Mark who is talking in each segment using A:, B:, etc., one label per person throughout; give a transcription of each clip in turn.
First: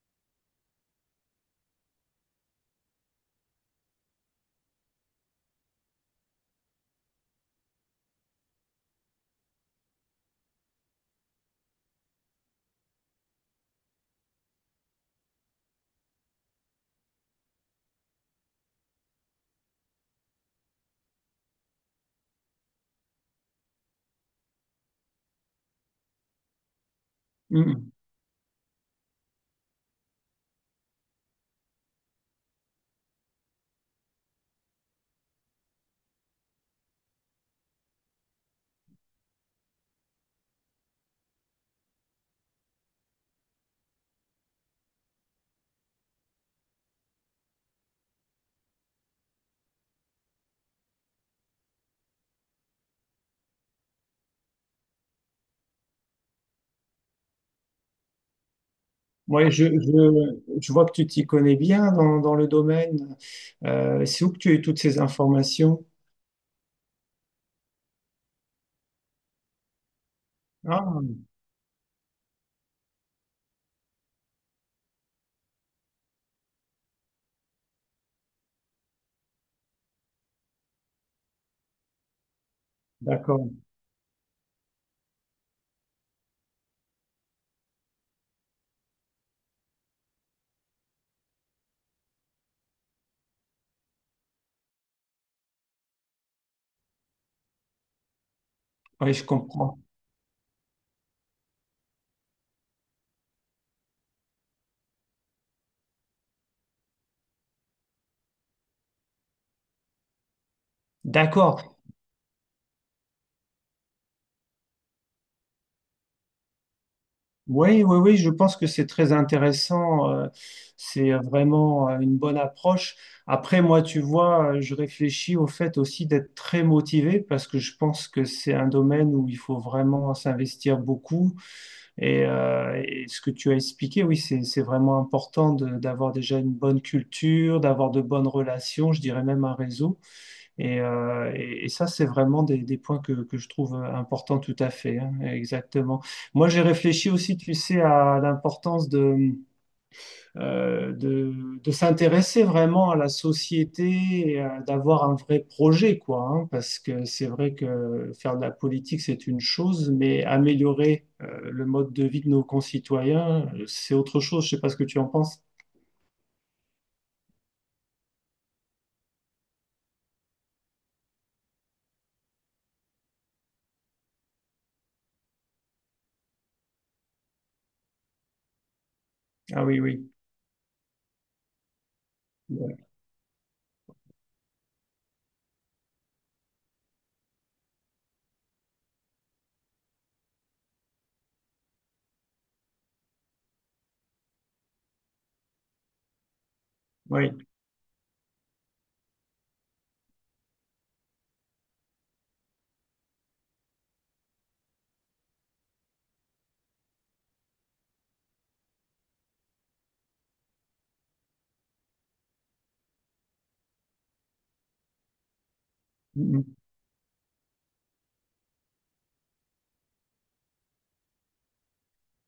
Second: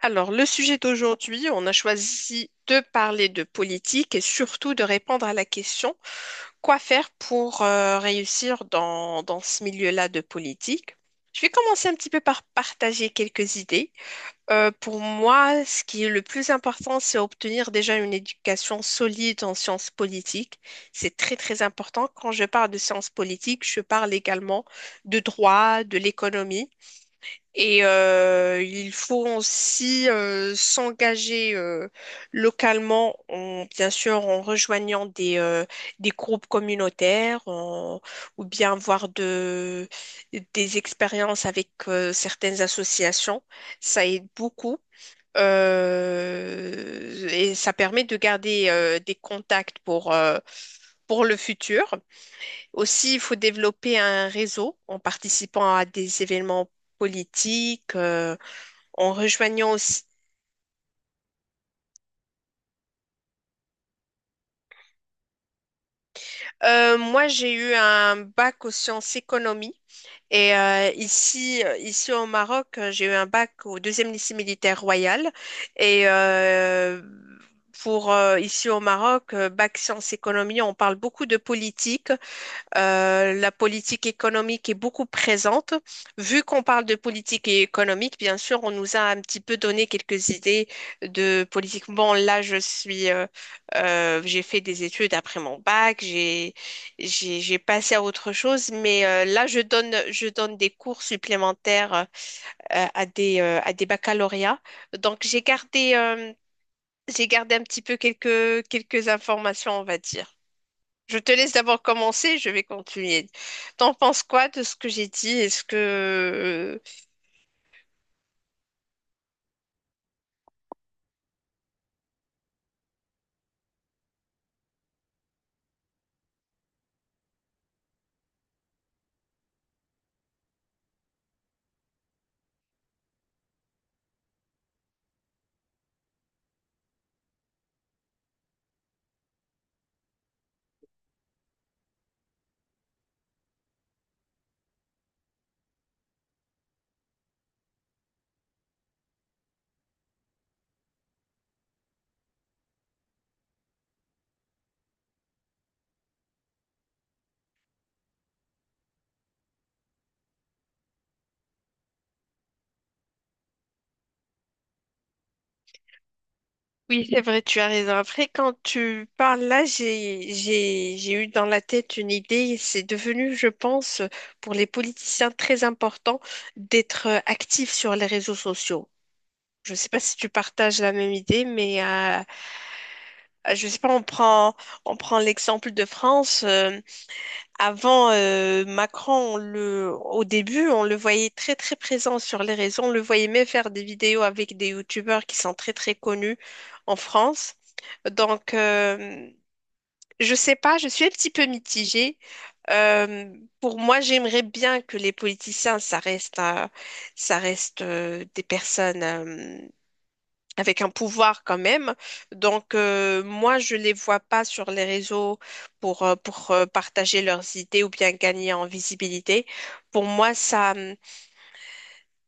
A: Alors, le sujet d'aujourd'hui, on a choisi de parler de politique et surtout de répondre à la question, quoi faire pour réussir dans ce milieu-là de politique? Je vais commencer un petit peu par partager quelques idées. Pour moi, ce qui est le plus important, c'est obtenir déjà une éducation solide en sciences politiques. C'est très, très important. Quand je parle de sciences politiques, je parle également de droit, de l'économie. Et
B: Mm.
A: il faut aussi s'engager localement, bien sûr en rejoignant des groupes communautaires ou bien voir des expériences avec certaines associations. Ça aide beaucoup. Et ça permet de garder des contacts pour le futur. Aussi, il faut développer un réseau en participant à des événements politiques, en
B: Ouais, je,
A: rejoignant aussi.
B: je vois que tu t'y connais bien dans, dans le domaine. C'est où que tu as eu toutes ces informations?
A: Moi, j'ai eu un bac aux sciences économie et
B: Ah,
A: ici, ici au Maroc, j'ai eu un bac au deuxième lycée militaire royal et pour ici au Maroc, bac sciences économie, on parle beaucoup de politique.
B: d'accord.
A: La politique économique est beaucoup présente. Vu qu'on parle de politique économique, bien sûr, on nous a un petit peu donné quelques idées de politique. Bon, là, j'ai fait des études après mon bac, j'ai passé à autre chose, mais
B: Oui, je
A: là,
B: comprends.
A: je donne des cours supplémentaires à à des baccalauréats. Donc, j'ai gardé un petit peu quelques informations, on va dire. Je te laisse
B: D'accord.
A: d'abord commencer, je vais continuer. T'en penses quoi de ce que j'ai dit? Est-ce que...
B: Oui, oui, oui, je pense que c'est très intéressant. C'est vraiment une bonne approche. Après, moi, tu vois, je réfléchis au fait aussi d'être très motivé parce que je pense que c'est un domaine où il faut vraiment s'investir beaucoup. Et ce que tu as expliqué, oui, c'est vraiment important d'avoir déjà une bonne culture, d'avoir de bonnes relations, je dirais même un réseau. Et, et ça, c'est vraiment des points que je trouve importants tout à fait, hein, exactement. Moi, j'ai réfléchi aussi, tu sais, à l'importance euh, de, de s'intéresser vraiment à la société, et d'avoir un vrai projet, quoi, hein, parce que c'est vrai que faire de la politique, c'est une chose, mais améliorer le mode de vie de nos concitoyens, c'est autre chose. Je sais pas ce que tu en penses.
A: Oui, c'est vrai, tu as raison. Après, quand tu parles là, j'ai eu dans la tête une idée. C'est devenu, je pense, pour les politiciens très important d'être actifs sur les réseaux sociaux.
B: Ah
A: Je ne
B: oui,
A: sais pas
B: oui.
A: si tu partages la même idée, mais
B: Ouais.
A: je ne sais pas, on prend l'exemple de France. Avant Macron, au début, on le voyait très très présent sur les réseaux. On le voyait même faire des vidéos avec des youtubeurs qui sont très très connus en France. Donc, je sais pas, je suis un petit peu mitigée. Euh, pour moi, j'aimerais bien que les politiciens, ça reste des personnes, avec un pouvoir quand même. Donc, moi, je les vois pas sur les réseaux
B: Oui.
A: pour partager leurs idées ou bien gagner en visibilité. Pour moi, ça,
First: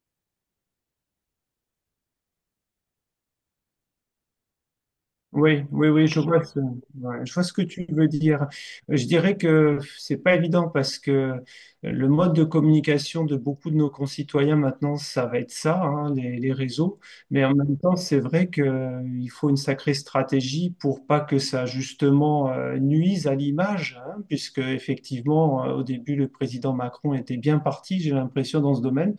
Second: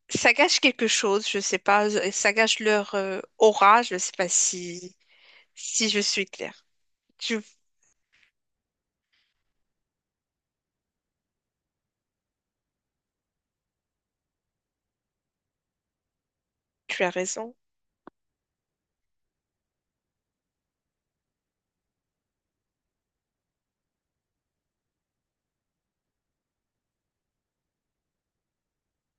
A: ça gâche quelque chose, je sais pas, ça gâche leur aura, je sais pas si,
B: Oui,
A: si
B: oui,
A: je
B: oui, je
A: suis
B: vois
A: claire.
B: ouais, je
A: Tu,
B: vois ce que tu veux dire. Je dirais que c'est pas évident parce que le mode de communication de beaucoup de nos concitoyens maintenant, ça va être ça, hein, les réseaux.
A: tu as
B: Mais
A: raison.
B: en même temps, c'est vrai qu'il faut une sacrée stratégie pour pas que ça justement nuise à l'image, hein, puisque effectivement, au début, le président Macron était bien parti, j'ai l'impression, dans ce domaine.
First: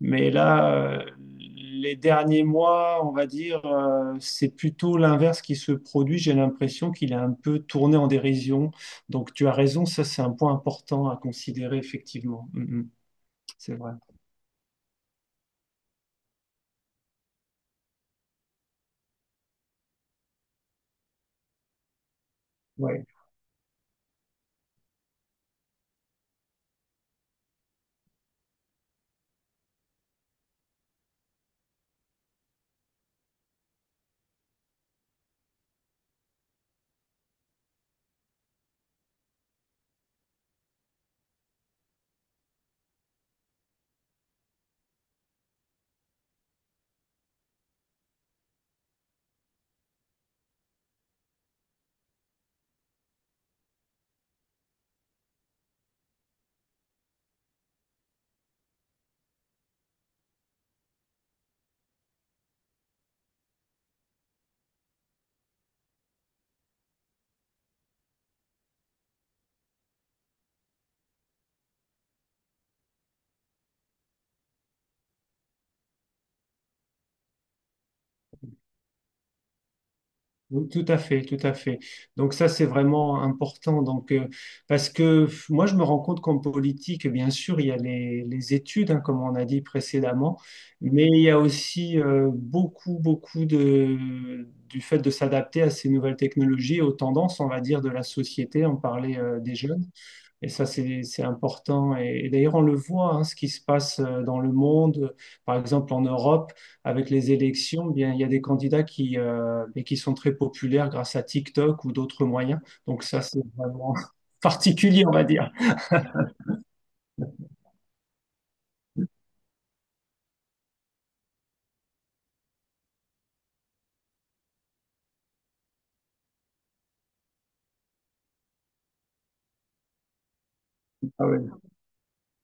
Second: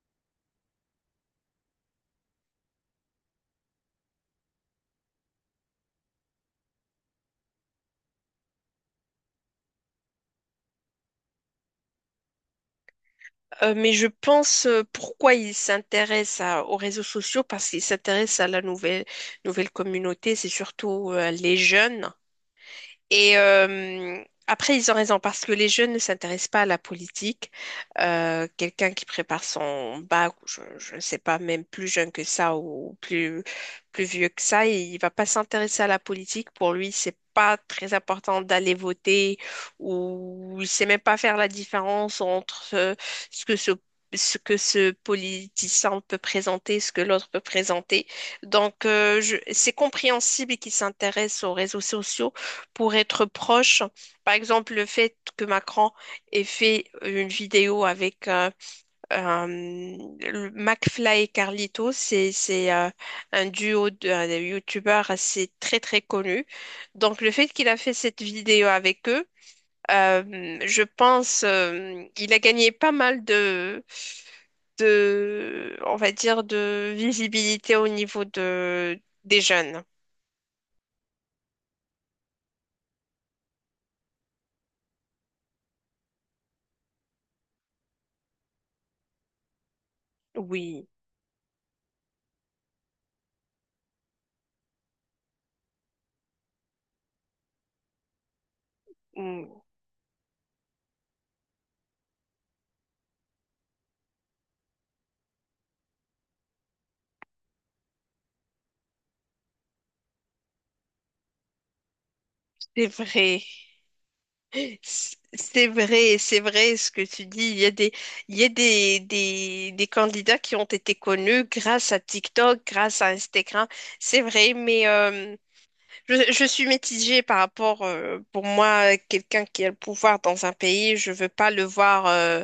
B: Mais là, euh, les derniers mois, on va dire, c'est plutôt l'inverse qui se produit. J'ai l'impression qu'il est un peu tourné en dérision. Donc tu as raison, ça c'est un point important à considérer, effectivement. Mm, mm, c'est
A: Mais
B: vrai.
A: je pense pourquoi ils s'intéressent aux réseaux sociaux, parce qu'ils s'intéressent à la nouvelle communauté, c'est surtout les jeunes.
B: Ouais.
A: Et après, ils ont raison parce que les jeunes ne s'intéressent pas à la politique. Quelqu'un qui prépare son bac, ou je ne sais pas, même plus jeune que ça ou plus vieux que ça, il ne va pas s'intéresser à la politique. Pour lui, c'est pas très important d'aller voter ou il sait même pas faire la différence entre ce que ce ce que ce politicien peut présenter, ce que l'autre peut présenter. Donc, c'est compréhensible qu'il s'intéresse aux réseaux sociaux pour être proche. Par exemple, le fait que Macron ait fait une vidéo avec le McFly et Carlito, c'est un duo de youtubeurs assez très très connu. Donc le fait qu'il a fait cette vidéo avec eux, je pense il a gagné pas mal de on va dire de visibilité au niveau de des jeunes.
B: Oui, tout à fait, tout à fait. Donc ça, c'est vraiment important. Donc parce que moi, je me rends compte qu'en politique, bien sûr, il y a les études, hein, comme on a dit précédemment,
A: Oui,
B: mais il y a aussi beaucoup, beaucoup de du fait de s'adapter à ces nouvelles technologies, aux tendances, on va dire, de la société. On parlait des
A: mm,
B: jeunes. Et ça, c'est important. Et d'ailleurs, on le voit, hein, ce qui se passe dans le monde, par exemple en Europe, avec les élections, eh bien, il y a des candidats qui, et qui sont très populaires grâce à TikTok ou d'autres moyens.
A: c'est
B: Donc ça,
A: vrai.
B: c'est vraiment particulier, on va dire.
A: C'est vrai, c'est vrai ce que tu dis. Il y a des des candidats qui ont été connus grâce à TikTok, grâce à Instagram. C'est vrai, mais je suis mitigée par rapport, pour moi, quelqu'un qui a le pouvoir dans un pays, je
B: Ah
A: veux pas
B: oui,
A: le voir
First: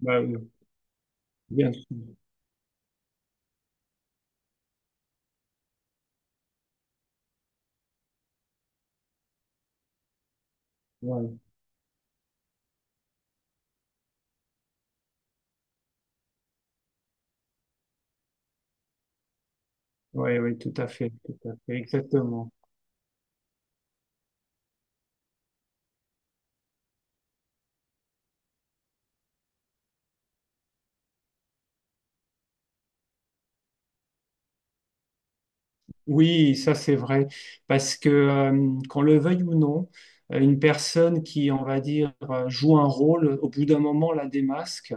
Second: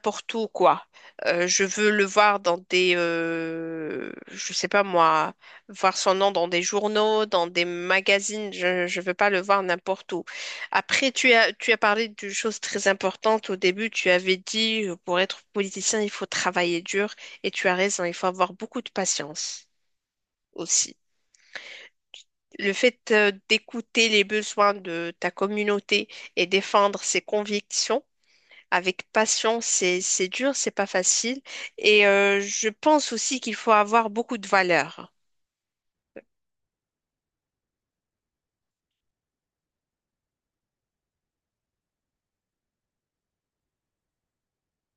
B: bah oui,
A: où, quoi. Je
B: bien
A: veux
B: sûr.
A: le voir dans je sais pas moi, voir son nom dans des journaux, dans des magazines. Je veux pas le voir n'importe où. Après,
B: Ouais,
A: tu as parlé d'une chose très importante au début. Tu avais dit, pour être politicien, il faut travailler dur, et tu as raison. Il faut avoir beaucoup de patience
B: ouais, ouais,
A: aussi.
B: tout à fait, exactement.
A: Le fait d'écouter les besoins de ta communauté et défendre ses convictions avec patience, c'est dur, c'est pas facile. Et je pense aussi qu'il faut avoir beaucoup de valeur.
B: Oui, ça c'est vrai, parce que qu'on le veuille ou non, une personne qui, on va dire, joue un rôle, au bout d'un moment la démasque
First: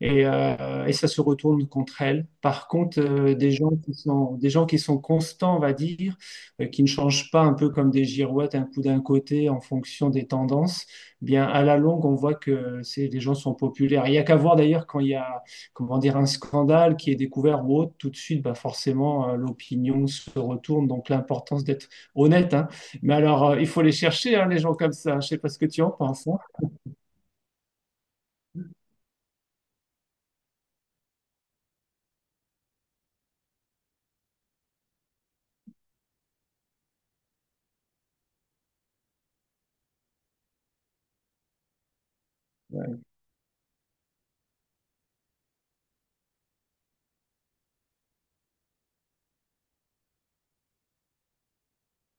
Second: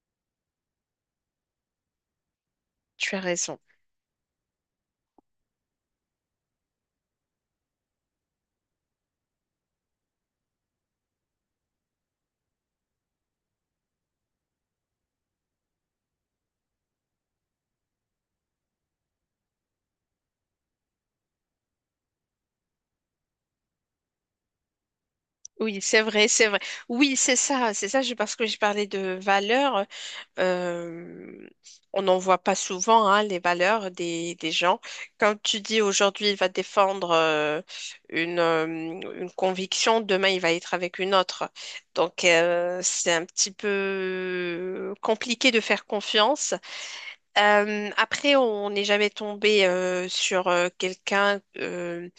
B: et ça se retourne contre elle. Par contre,
A: Tu as
B: des
A: raison.
B: gens qui sont, des gens qui sont constants, on va dire, qui ne changent pas un peu comme des girouettes, un coup d'un côté en fonction des tendances, bien à la longue, on voit que c'est, les gens sont populaires. Il y a qu'à voir d'ailleurs quand il y a comment dire, un scandale qui est découvert ou autre, tout de suite, bah forcément, l'opinion se retourne. Donc, l'importance d'être honnête, hein. Mais alors, il faut les chercher, hein, les gens comme ça. Je ne sais pas ce que
A: Oui,
B: tu en
A: c'est
B: penses,
A: vrai,
B: hein.
A: c'est vrai. Oui, c'est ça, c'est ça. Parce que je parlais de valeurs, euh, on n'en voit pas souvent, hein, les valeurs des gens. Quand tu dis aujourd'hui il va défendre une conviction, demain il va être avec une autre. Donc
B: Ouais.
A: c'est un petit peu compliqué de faire confiance. Après, on n'est jamais tombé sur quelqu'un,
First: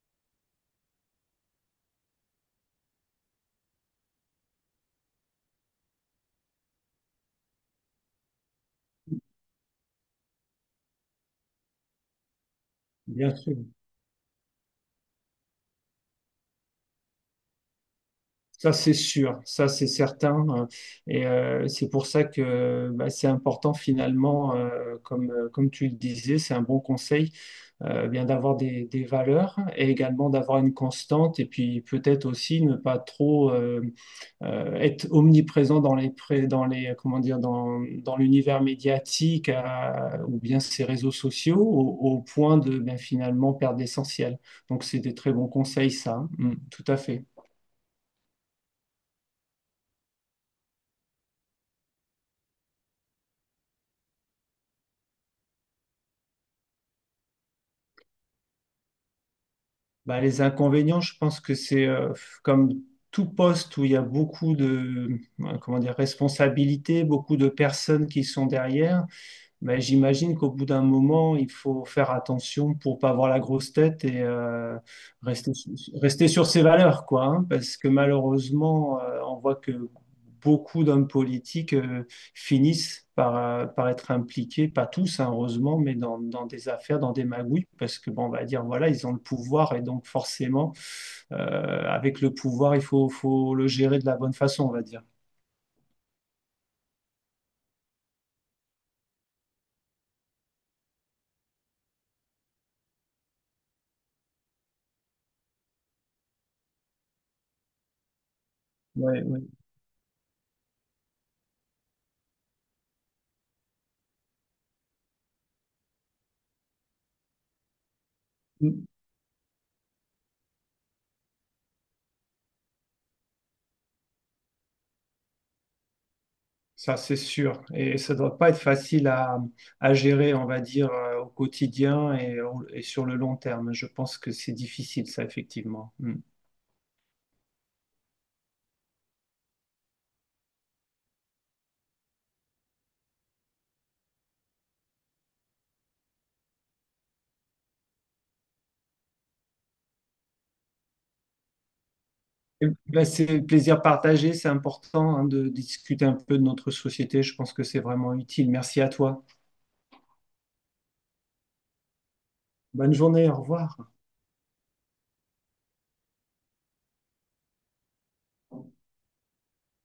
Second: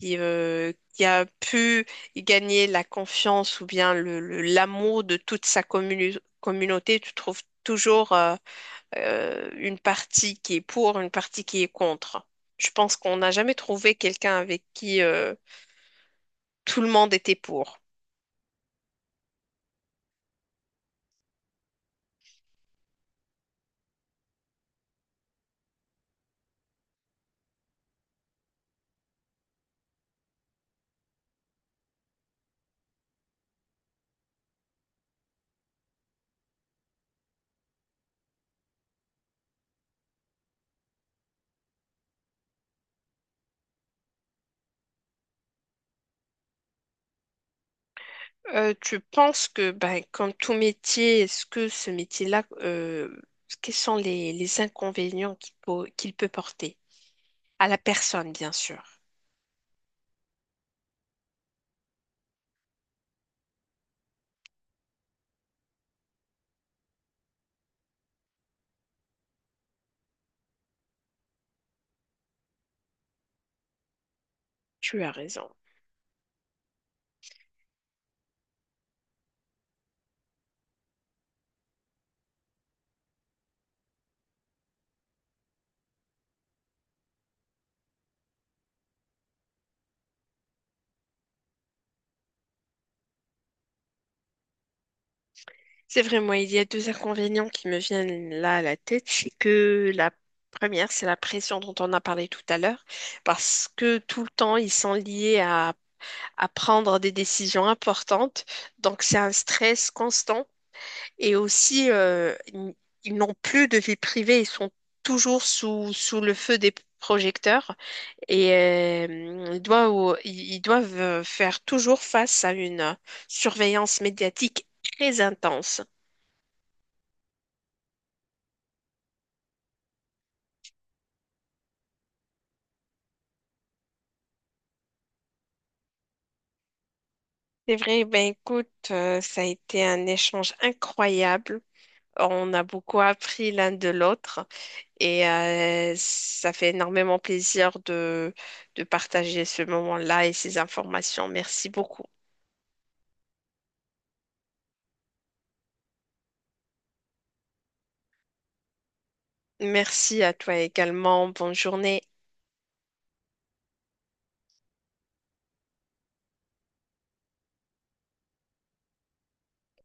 A: qui a pu gagner la confiance ou bien l'amour de toute sa communauté, tu trouves toujours une partie qui est pour, une partie qui est contre. Je pense qu'on n'a
B: Bien
A: jamais
B: sûr.
A: trouvé quelqu'un avec qui tout le monde était pour.
B: Ça, c'est sûr, ça, c'est certain. Et c'est pour ça que bah, c'est important finalement, comme, comme tu le disais, c'est un bon conseil, bien d'avoir des valeurs et également d'avoir une constante et puis peut-être aussi ne pas trop être omniprésent dans les, dans les, comment dire, dans, dans l'univers médiatique ou bien ces réseaux sociaux au, au point de ben, finalement perdre l'essentiel. Donc, c'est des très bons conseils, ça, hein. Mm, tout à fait.
A: Tu penses que, ben, comme tout métier, est-ce que ce métier-là, quels sont les inconvénients qu'il peut porter à la personne, bien sûr?
B: Bah, les inconvénients, je pense que c'est comme tout poste où il y a beaucoup de, comment dire, responsabilités, beaucoup de personnes qui sont derrière. Mais j'imagine qu'au bout d'un moment, il faut faire attention pour pas avoir la grosse tête et
A: Tu as raison.
B: rester, rester sur ses valeurs, quoi, hein. Parce que malheureusement, on voit que beaucoup d'hommes politiques finissent par, par être impliqués, pas tous, hein, heureusement, mais dans, dans des affaires, dans des magouilles, parce que, bon, on va dire, voilà, ils ont le pouvoir et donc forcément, euh, avec le pouvoir, il faut, faut le gérer de la bonne façon, on va dire.
A: C'est vrai, moi, il y a deux inconvénients qui me viennent là à la tête. C'est que la première, c'est la pression dont on a parlé tout à l'heure, parce que tout le temps, ils sont liés à prendre des décisions importantes. Donc, c'est
B: Ouais,
A: un stress constant. Et aussi, ils n'ont plus de vie privée, ils sont toujours sous le feu des projecteurs et
B: ouais.
A: ils doivent faire toujours face à une surveillance médiatique très intense.
B: Ça, c'est sûr. Et ça ne doit pas être facile à gérer, on va dire, au quotidien et sur le long terme. Je pense que c'est difficile, ça, effectivement. Mm.
A: C'est vrai, ben écoute, ça a été un échange incroyable. On a beaucoup appris l'un de l'autre et ça fait énormément plaisir de partager ce moment-là et ces informations. Merci beaucoup.
B: Et ben, c'est le plaisir partagé. C'est important, hein, de discuter un peu de notre société. Je pense que c'est vraiment utile. Merci à toi.
A: Merci à toi également. Bonne journée.
B: Bonne journée. Au revoir.